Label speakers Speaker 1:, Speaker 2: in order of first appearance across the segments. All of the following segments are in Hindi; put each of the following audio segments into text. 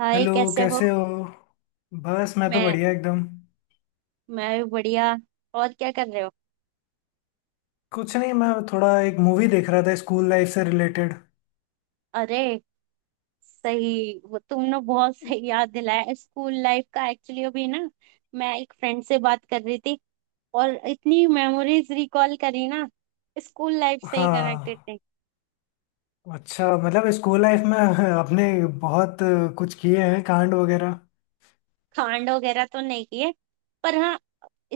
Speaker 1: हाय,
Speaker 2: हेलो।
Speaker 1: कैसे हो।
Speaker 2: कैसे हो। बस मैं तो
Speaker 1: मैं
Speaker 2: बढ़िया एकदम।
Speaker 1: मैं भी बढ़िया। और क्या कर रहे हो?
Speaker 2: कुछ नहीं, मैं थोड़ा एक मूवी देख रहा था स्कूल लाइफ से रिलेटेड।
Speaker 1: अरे सही, वो तुमने बहुत सही याद दिलाया स्कूल लाइफ का। एक्चुअली अभी ना मैं एक फ्रेंड से बात कर रही थी और इतनी मेमोरीज रिकॉल करी ना, स्कूल लाइफ से ही कनेक्टेड
Speaker 2: हाँ।
Speaker 1: थी।
Speaker 2: अच्छा मतलब स्कूल लाइफ में आपने बहुत कुछ किए हैं कांड वगैरह।
Speaker 1: कांड वगैरह तो नहीं किए, पर हाँ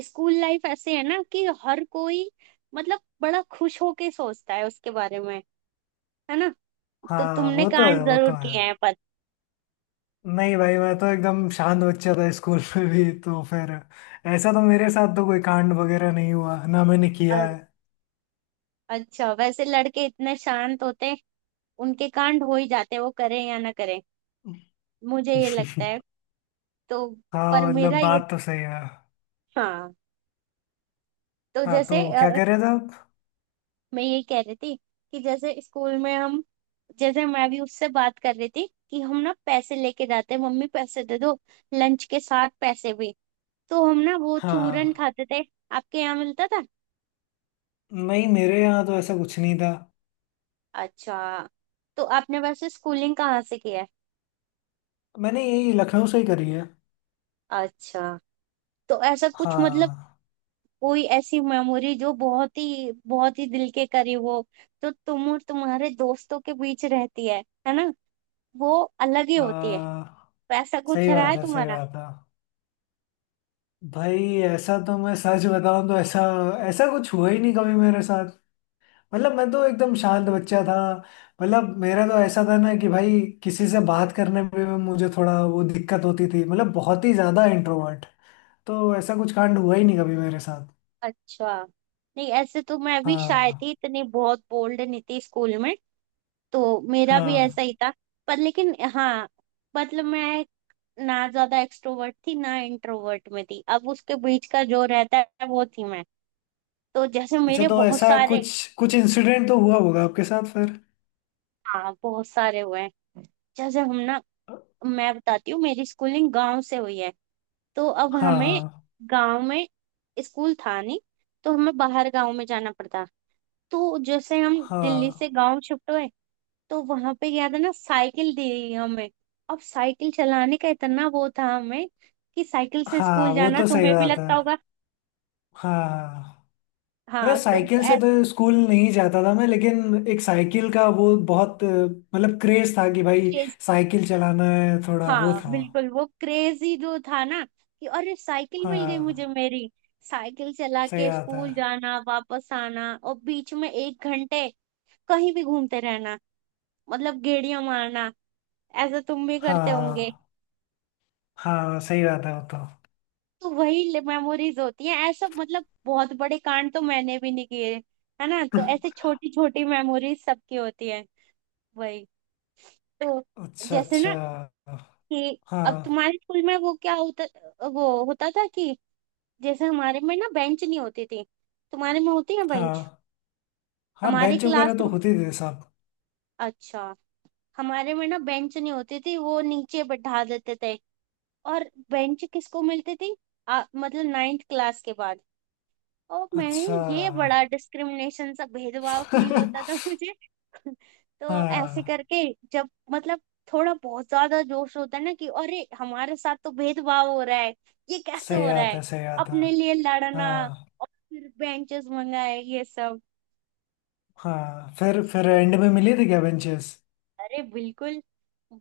Speaker 1: स्कूल लाइफ ऐसे है ना कि हर कोई मतलब बड़ा खुश होके सोचता है उसके बारे में, है ना। तो
Speaker 2: हाँ
Speaker 1: तुमने
Speaker 2: वो तो
Speaker 1: कांड
Speaker 2: है, वो तो
Speaker 1: जरूर
Speaker 2: है।
Speaker 1: किए हैं।
Speaker 2: नहीं भाई, मैं तो एकदम शांत बच्चा था स्कूल में भी, तो फिर ऐसा तो मेरे साथ तो कोई कांड वगैरह नहीं हुआ ना मैंने किया
Speaker 1: पर
Speaker 2: है।
Speaker 1: अच्छा, वैसे लड़के इतने शांत होते हैं उनके कांड हो ही जाते हैं, वो करें या ना करें, मुझे ये लगता है। तो पर
Speaker 2: हाँ
Speaker 1: मेरा
Speaker 2: मतलब
Speaker 1: ये,
Speaker 2: बात तो सही है।
Speaker 1: हाँ। तो
Speaker 2: हाँ तो
Speaker 1: जैसे
Speaker 2: क्या कह रहे थे आप।
Speaker 1: मैं ये कह रही थी कि जैसे स्कूल में हम, जैसे मैं भी उससे बात कर रही थी कि हम ना पैसे लेके जाते हैं, मम्मी पैसे दे दो, लंच के साथ पैसे भी। तो हम ना वो चूरन
Speaker 2: हाँ।
Speaker 1: खाते थे। आपके यहाँ मिलता था?
Speaker 2: नहीं मेरे यहाँ तो ऐसा कुछ नहीं था।
Speaker 1: अच्छा, तो आपने वैसे स्कूलिंग कहाँ से किया है?
Speaker 2: मैंने यही लखनऊ से ही करी है।
Speaker 1: अच्छा, तो ऐसा कुछ मतलब
Speaker 2: हाँ।
Speaker 1: कोई ऐसी मेमोरी जो बहुत ही दिल के करीब हो, जो तुम और तुम्हारे दोस्तों के बीच रहती है ना, वो अलग ही होती है।
Speaker 2: आ,
Speaker 1: तो ऐसा कुछ
Speaker 2: सही
Speaker 1: रहा
Speaker 2: बात
Speaker 1: है
Speaker 2: है, सही
Speaker 1: तुम्हारा?
Speaker 2: बात है भाई। ऐसा तो, मैं सच बताऊं तो, ऐसा ऐसा कुछ हुआ ही नहीं कभी मेरे साथ। मतलब मैं तो एकदम शांत बच्चा था। मतलब मेरा तो ऐसा था ना कि भाई किसी से बात करने में भी मुझे थोड़ा वो दिक्कत होती थी, मतलब बहुत ही ज्यादा इंट्रोवर्ट। तो ऐसा कुछ कांड हुआ ही नहीं कभी मेरे साथ।
Speaker 1: अच्छा, नहीं ऐसे तो मैं भी शाय
Speaker 2: हाँ।
Speaker 1: थी, इतनी बहुत बोल्ड नहीं थी स्कूल में। तो मेरा भी ऐसा
Speaker 2: हाँ।
Speaker 1: ही था। पर लेकिन हाँ, मतलब मैं ना ज्यादा एक्सट्रोवर्ट थी ना इंट्रोवर्ट में थी, अब उसके बीच का जो रहता है वो थी मैं। तो जैसे
Speaker 2: अच्छा
Speaker 1: मेरे
Speaker 2: तो
Speaker 1: बहुत
Speaker 2: ऐसा
Speaker 1: सारे,
Speaker 2: कुछ कुछ इंसिडेंट तो हुआ होगा आपके साथ फिर।
Speaker 1: हाँ बहुत सारे हुए हैं। जैसे हम ना, मैं बताती हूँ, मेरी स्कूलिंग गांव से हुई है। तो अब हमें
Speaker 2: हाँ।
Speaker 1: गांव में स्कूल था नहीं, तो हमें बाहर गांव में जाना पड़ता। तो जैसे हम दिल्ली से
Speaker 2: हाँ।
Speaker 1: गांव शिफ्ट हुए, तो वहां पे याद है ना, साइकिल दी गई हमें। अब साइकिल चलाने का इतना वो था हमें कि साइकिल से
Speaker 2: हाँ
Speaker 1: स्कूल
Speaker 2: वो
Speaker 1: जाना
Speaker 2: तो सही
Speaker 1: तुम्हें भी
Speaker 2: बात है।
Speaker 1: लगता होगा।
Speaker 2: हाँ मतलब
Speaker 1: हाँ, तो
Speaker 2: साइकिल से तो स्कूल नहीं जाता था मैं, लेकिन एक साइकिल का वो बहुत मतलब क्रेज था कि भाई
Speaker 1: ऐसे
Speaker 2: साइकिल चलाना है, थोड़ा वो
Speaker 1: हाँ,
Speaker 2: था।
Speaker 1: बिल्कुल वो क्रेजी जो था ना कि अरे साइकिल मिल गई मुझे
Speaker 2: हाँ
Speaker 1: मेरी, साइकिल चला
Speaker 2: सही
Speaker 1: के
Speaker 2: बात है।
Speaker 1: स्कूल जाना, वापस आना, और बीच में एक घंटे कहीं भी घूमते रहना, मतलब गेड़ियां मारना। ऐसा तुम भी करते होंगे।
Speaker 2: हाँ। हाँ सही बात है वो तो।
Speaker 1: तो वही मेमोरीज होती हैं, ऐसा मतलब बहुत बड़े कांड तो मैंने भी नहीं किए, है ना। तो ऐसे छोटी छोटी मेमोरीज सबकी होती है, वही। तो
Speaker 2: अच्छा
Speaker 1: जैसे ना
Speaker 2: अच्छा।
Speaker 1: कि अब
Speaker 2: हाँ।
Speaker 1: तुम्हारे स्कूल में वो क्या होता, वो होता था कि जैसे हमारे में ना बेंच नहीं होती थी। तुम्हारे में होती है बेंच?
Speaker 2: हाँ। हाँ
Speaker 1: हमारे
Speaker 2: बेंच वगैरह तो
Speaker 1: क्लासरूम,
Speaker 2: होती थी सब।
Speaker 1: अच्छा। हमारे में ना बेंच नहीं होती थी, वो नीचे बैठा देते थे। और बेंच किसको मिलती थी? मतलब नाइन्थ क्लास के बाद। और मैं,
Speaker 2: अच्छा।
Speaker 1: ये बड़ा डिस्क्रिमिनेशन सा भेदभाव फील होता था मुझे। तो ऐसे
Speaker 2: हाँ
Speaker 1: करके जब मतलब थोड़ा बहुत ज्यादा जोश होता है ना कि अरे हमारे साथ तो भेदभाव हो रहा है, ये कैसे
Speaker 2: सही
Speaker 1: हो रहा
Speaker 2: बात
Speaker 1: है,
Speaker 2: है, सही बात है।
Speaker 1: अपने लिए लड़ना।
Speaker 2: हाँ।
Speaker 1: और फिर बेंचेस मंगाए ये सब।
Speaker 2: हाँ फिर एंड में मिली थी क्या बेंचेस।
Speaker 1: अरे बिल्कुल।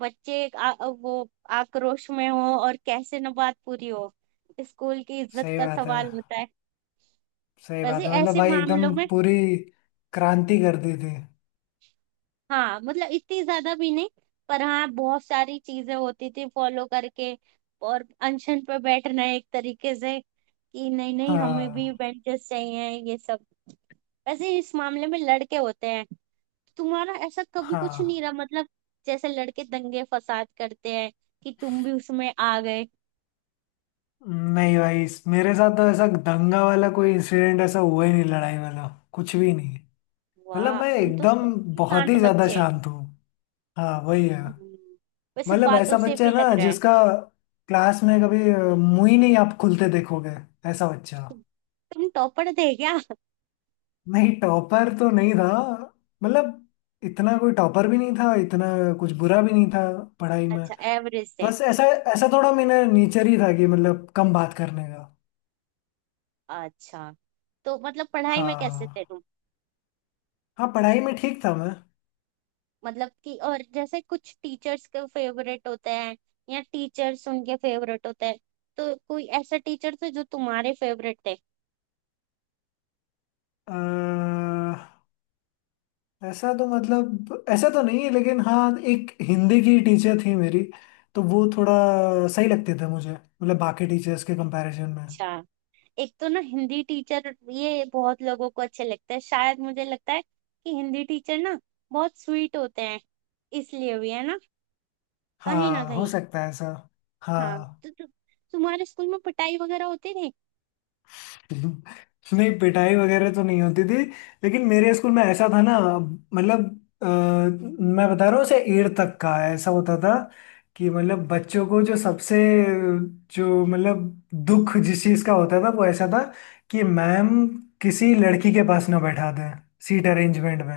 Speaker 1: बच्चे एक वो आक्रोश में हो, और कैसे न बात पूरी हो, स्कूल की इज्जत
Speaker 2: सही
Speaker 1: का
Speaker 2: बात है,
Speaker 1: सवाल होता है।
Speaker 2: सही बात
Speaker 1: वैसे
Speaker 2: है मतलब
Speaker 1: ऐसे
Speaker 2: भाई एकदम
Speaker 1: मामलों में
Speaker 2: पूरी क्रांति कर दी थी।
Speaker 1: हाँ मतलब इतनी ज्यादा भी नहीं, पर हाँ बहुत सारी चीजें होती थी फॉलो करके, और अनशन पे बैठना एक तरीके से कि नहीं नहीं, हमें भी
Speaker 2: हाँ।
Speaker 1: बेंचेस चाहिए ये सब। वैसे इस मामले में लड़के होते हैं, तुम्हारा ऐसा कभी कुछ नहीं
Speaker 2: हाँ
Speaker 1: रहा मतलब, जैसे लड़के दंगे फसाद करते हैं, कि तुम भी उसमें आ गए?
Speaker 2: नहीं भाई मेरे साथ तो ऐसा दंगा वाला कोई इंसिडेंट ऐसा हुआ ही नहीं, लड़ाई वाला कुछ भी नहीं। मतलब
Speaker 1: वाह,
Speaker 2: मैं
Speaker 1: तुम तो
Speaker 2: एकदम
Speaker 1: सच्ची
Speaker 2: बहुत
Speaker 1: शांत
Speaker 2: ही ज्यादा
Speaker 1: बच्चे।
Speaker 2: शांत हूँ। हाँ वही है।
Speaker 1: हम्म, वैसे
Speaker 2: मतलब
Speaker 1: बातों
Speaker 2: ऐसा
Speaker 1: से
Speaker 2: बच्चा
Speaker 1: भी
Speaker 2: है
Speaker 1: लग
Speaker 2: ना
Speaker 1: रहा है।
Speaker 2: जिसका क्लास में कभी मुंह ही नहीं आप खुलते देखोगे, ऐसा बच्चा।
Speaker 1: तुम टॉपर थे क्या?
Speaker 2: नहीं टॉपर तो नहीं था। मतलब इतना कोई टॉपर भी नहीं था इतना, कुछ बुरा भी नहीं था पढ़ाई में।
Speaker 1: अच्छा एवरेज थे?
Speaker 2: बस ऐसा, ऐसा थोड़ा मेरा नेचर ही था कि मतलब कम बात करने का।
Speaker 1: अच्छा, तो मतलब पढ़ाई में कैसे थे
Speaker 2: हाँ।
Speaker 1: तुम?
Speaker 2: हाँ पढ़ाई में ठीक था मैं।
Speaker 1: मतलब कि और जैसे कुछ टीचर्स के फेवरेट होते हैं, या टीचर्स उनके फेवरेट होते हैं, तो कोई ऐसा टीचर थे जो तुम्हारे फेवरेट थे?
Speaker 2: अह, ऐसा तो मतलब ऐसा तो नहीं है, लेकिन हाँ एक हिंदी की टीचर थी मेरी, तो वो थोड़ा सही लगते थे मुझे मतलब बाकी टीचर्स के कंपैरिजन में।
Speaker 1: अच्छा, एक तो ना हिंदी टीचर ये बहुत लोगों को अच्छे लगते हैं, शायद मुझे लगता है कि हिंदी टीचर ना बहुत स्वीट होते हैं, इसलिए भी है ना कहीं ना
Speaker 2: हाँ हो
Speaker 1: कहीं।
Speaker 2: सकता है ऐसा।
Speaker 1: हाँ,
Speaker 2: हाँ।
Speaker 1: तुम्हारे स्कूल में पिटाई वगैरह होती थी?
Speaker 2: नहीं पिटाई वगैरह तो नहीं होती थी, लेकिन मेरे स्कूल में ऐसा था ना, मतलब मैं बता रहा हूँ से एट तक का ऐसा होता था कि मतलब बच्चों को जो सबसे, जो मतलब दुख जिस चीज़ का होता था वो ऐसा था कि मैम किसी लड़की के पास ना बैठा दें सीट अरेंजमेंट में।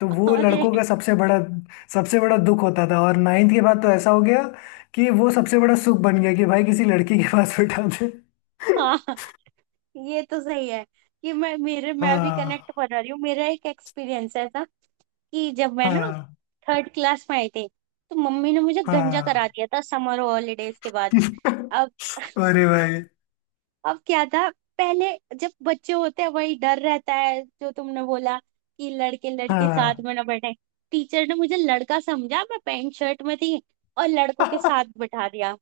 Speaker 2: तो वो
Speaker 1: अरे
Speaker 2: लड़कों का सबसे बड़ा दुख होता था, और नाइन्थ के बाद तो ऐसा हो गया कि वो सबसे बड़ा सुख बन गया कि भाई किसी लड़की के पास बैठा दे।
Speaker 1: हाँ, ये तो सही है कि मैं मेरे, मैं भी कनेक्ट
Speaker 2: हाँ।
Speaker 1: कर रही हूँ, मेरा एक एक्सपीरियंस है था कि जब मैं ना
Speaker 2: हाँ।
Speaker 1: थर्ड क्लास में आई थी तो मम्मी ने मुझे गंजा करा
Speaker 2: हाँ।
Speaker 1: दिया था समर हॉलीडेज के बाद। अब
Speaker 2: अरे भाई।
Speaker 1: अब क्या था? पहले जब बच्चे होते हैं वही डर रहता है जो तुमने बोला, कि लड़के लड़के साथ
Speaker 2: हाँ।
Speaker 1: में ना बैठे। टीचर ने मुझे लड़का समझा, मैं पैंट शर्ट में थी, और लड़कों के साथ बैठा दिया।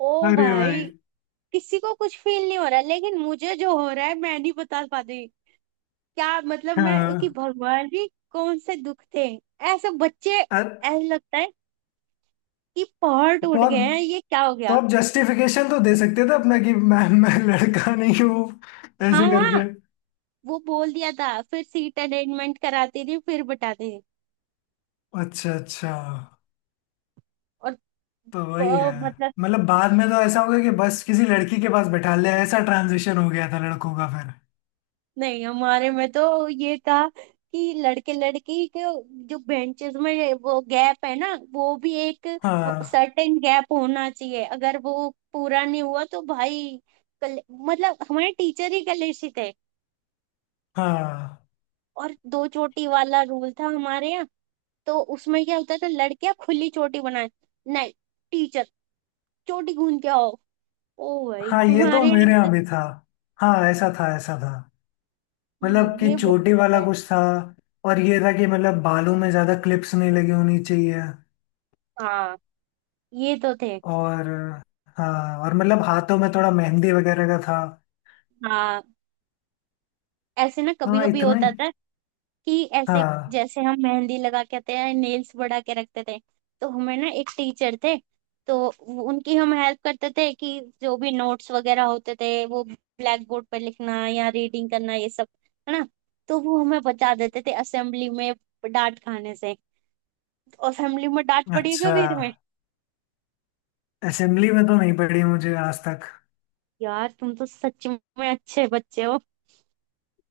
Speaker 1: ओ
Speaker 2: अरे भाई।
Speaker 1: भाई, किसी को कुछ फील नहीं हो रहा लेकिन मुझे जो हो रहा है मैं नहीं बता पाती। क्या मतलब मैं कि
Speaker 2: हाँ।
Speaker 1: भगवान जी कौन से दुख थे, ऐसे बच्चे
Speaker 2: अरे
Speaker 1: ऐसा लगता है कि पहाड़
Speaker 2: तो
Speaker 1: टूट
Speaker 2: आप
Speaker 1: गए हैं, ये क्या हो
Speaker 2: तो
Speaker 1: गया।
Speaker 2: आप जस्टिफिकेशन तो दे सकते थे अपना कि मैं लड़का नहीं हूँ,
Speaker 1: हाँ
Speaker 2: ऐसे करके।
Speaker 1: हाँ, वो बोल दिया था फिर, सीट अरेंजमेंट कराती थी फिर बताती थी।
Speaker 2: अच्छा अच्छा।
Speaker 1: और
Speaker 2: तो वही है,
Speaker 1: मतलब,
Speaker 2: मतलब बाद में तो ऐसा हो गया कि बस किसी लड़की के पास बैठा ले, ऐसा ट्रांजिशन हो गया था लड़कों का फिर।
Speaker 1: नहीं हमारे में तो ये था कि लड़के लड़की के जो बेंचेस में वो गैप है ना, वो भी एक
Speaker 2: हाँ।
Speaker 1: सर्टेन गैप होना चाहिए, अगर वो पूरा नहीं हुआ तो भाई कल, मतलब हमारे टीचर ही कलेशी थे।
Speaker 2: हाँ।
Speaker 1: और दो चोटी वाला रूल था हमारे यहाँ, तो उसमें क्या होता था लड़कियां खुली चोटी बनाए नहीं, टीचर चोटी गूंद के आओ। ओ भाई,
Speaker 2: हाँ ये तो
Speaker 1: तुम्हारे यहाँ
Speaker 2: मेरे यहाँ
Speaker 1: ऐसे-
Speaker 2: भी था। हाँ ऐसा था, ऐसा था। मतलब कि
Speaker 1: ये बहुत
Speaker 2: चोटी
Speaker 1: रहता
Speaker 2: वाला
Speaker 1: है।
Speaker 2: कुछ था, और ये था कि मतलब बालों में ज्यादा क्लिप्स नहीं लगी होनी चाहिए।
Speaker 1: हाँ ये तो थे।
Speaker 2: और हाँ, और मतलब हाथों में थोड़ा मेहंदी वगैरह का था।
Speaker 1: हाँ ऐसे ना कभी
Speaker 2: हाँ
Speaker 1: कभी
Speaker 2: इतना ही।
Speaker 1: होता था कि ऐसे
Speaker 2: हाँ।
Speaker 1: जैसे हम मेहंदी लगा के आते हैं, नेल्स बढ़ा के रखते थे। तो हमें ना एक टीचर थे, तो वो- उनकी हम हेल्प करते थे कि जो भी नोट्स वगैरह होते थे वो ब्लैक बोर्ड पर लिखना या रीडिंग करना ये सब, है ना। तो वो हमें बचा देते थे असेंबली में डांट खाने से। असेंबली में डांट पड़ी है
Speaker 2: अच्छा।
Speaker 1: कभी तुम्हें?
Speaker 2: असेंबली में तो नहीं पड़ी मुझे आज तक।
Speaker 1: यार, तुम तो सच में अच्छे बच्चे हो,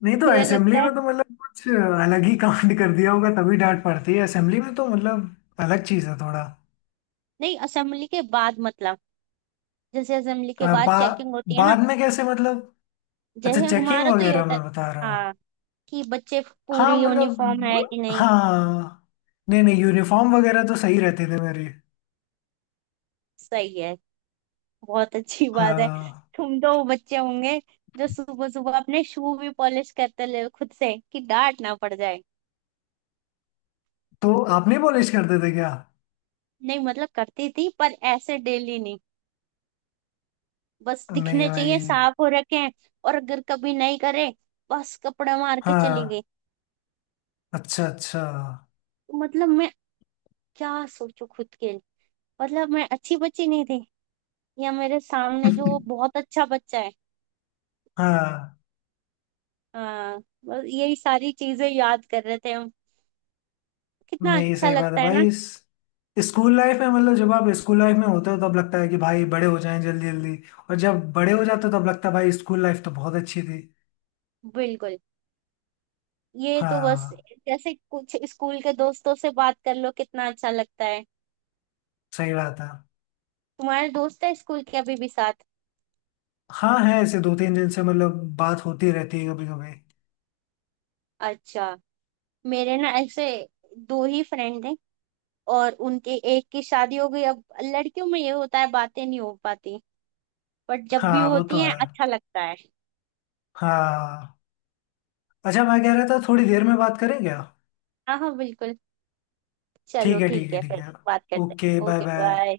Speaker 2: नहीं तो
Speaker 1: मुझे लगता
Speaker 2: असेंबली
Speaker 1: है।
Speaker 2: में तो मतलब कुछ अलग ही कांड कर दिया होगा तभी डांट पड़ती है असेंबली में, तो मतलब अलग चीज है थोड़ा।
Speaker 1: नहीं, असेंबली के बाद मतलब, जैसे असेंबली के
Speaker 2: अ,
Speaker 1: बाद
Speaker 2: बा,
Speaker 1: चेकिंग होती है ना,
Speaker 2: बाद में कैसे मतलब। अच्छा
Speaker 1: जैसे
Speaker 2: चेकिंग
Speaker 1: हमारा तो ये
Speaker 2: वगैरह
Speaker 1: होता है,
Speaker 2: में, बता रहा हूँ।
Speaker 1: हाँ, कि बच्चे
Speaker 2: हाँ
Speaker 1: पूरी यूनिफॉर्म
Speaker 2: मतलब
Speaker 1: है कि नहीं।
Speaker 2: हाँ, नहीं नहीं यूनिफॉर्म वगैरह तो सही रहते थे मेरे।
Speaker 1: सही है, बहुत अच्छी बात है।
Speaker 2: हाँ।
Speaker 1: तुम तो वो बच्चे होंगे जो सुबह सुबह अपने शू भी पॉलिश करते ले खुद से कि डांट ना पड़ जाए।
Speaker 2: तो आप नहीं पॉलिश करते थे क्या।
Speaker 1: नहीं मतलब करती थी पर ऐसे डेली नहीं, बस
Speaker 2: नहीं
Speaker 1: दिखने चाहिए
Speaker 2: भाई।
Speaker 1: साफ हो रखे हैं। और अगर कभी नहीं करे, बस कपड़ा मार के चली गई।
Speaker 2: हाँ अच्छा अच्छा।
Speaker 1: तो मतलब मैं क्या सोचू खुद के लिए, मतलब मैं अच्छी बच्ची नहीं थी, या मेरे सामने जो बहुत अच्छा बच्चा है?
Speaker 2: हाँ
Speaker 1: हाँ, बस यही सारी चीजें याद कर रहे थे हम, कितना
Speaker 2: नहीं
Speaker 1: अच्छा
Speaker 2: सही बात है
Speaker 1: लगता है ना।
Speaker 2: भाई। स्कूल लाइफ में मतलब जब आप स्कूल लाइफ में होते हो तब लगता है कि भाई बड़े हो जाएं जल्दी जल्दी, और जब बड़े हो जाते हो तब लगता है भाई स्कूल लाइफ तो बहुत अच्छी थी।
Speaker 1: बिल्कुल, ये तो बस
Speaker 2: हाँ
Speaker 1: जैसे कुछ स्कूल के दोस्तों से बात कर लो कितना अच्छा लगता है।
Speaker 2: सही बात है।
Speaker 1: तुम्हारे दोस्त है स्कूल के अभी भी साथ?
Speaker 2: हाँ है, ऐसे दो तीन दिन से मतलब बात होती रहती है कभी कभी।
Speaker 1: अच्छा। मेरे ना ऐसे दो ही फ्रेंड हैं, और उनके एक की शादी हो गई, अब लड़कियों में ये होता है बातें नहीं हो पाती, बट जब भी
Speaker 2: हाँ वो
Speaker 1: होती
Speaker 2: तो
Speaker 1: हैं
Speaker 2: है।
Speaker 1: अच्छा लगता है।
Speaker 2: हाँ अच्छा, मैं कह रहा था थोड़ी देर में बात करें क्या।
Speaker 1: हाँ हाँ बिल्कुल, चलो
Speaker 2: ठीक है, ठीक
Speaker 1: ठीक
Speaker 2: है,
Speaker 1: है
Speaker 2: ठीक
Speaker 1: फिर
Speaker 2: है।
Speaker 1: बात करते
Speaker 2: ओके
Speaker 1: हैं,
Speaker 2: बाय
Speaker 1: ओके
Speaker 2: बाय।
Speaker 1: बाय।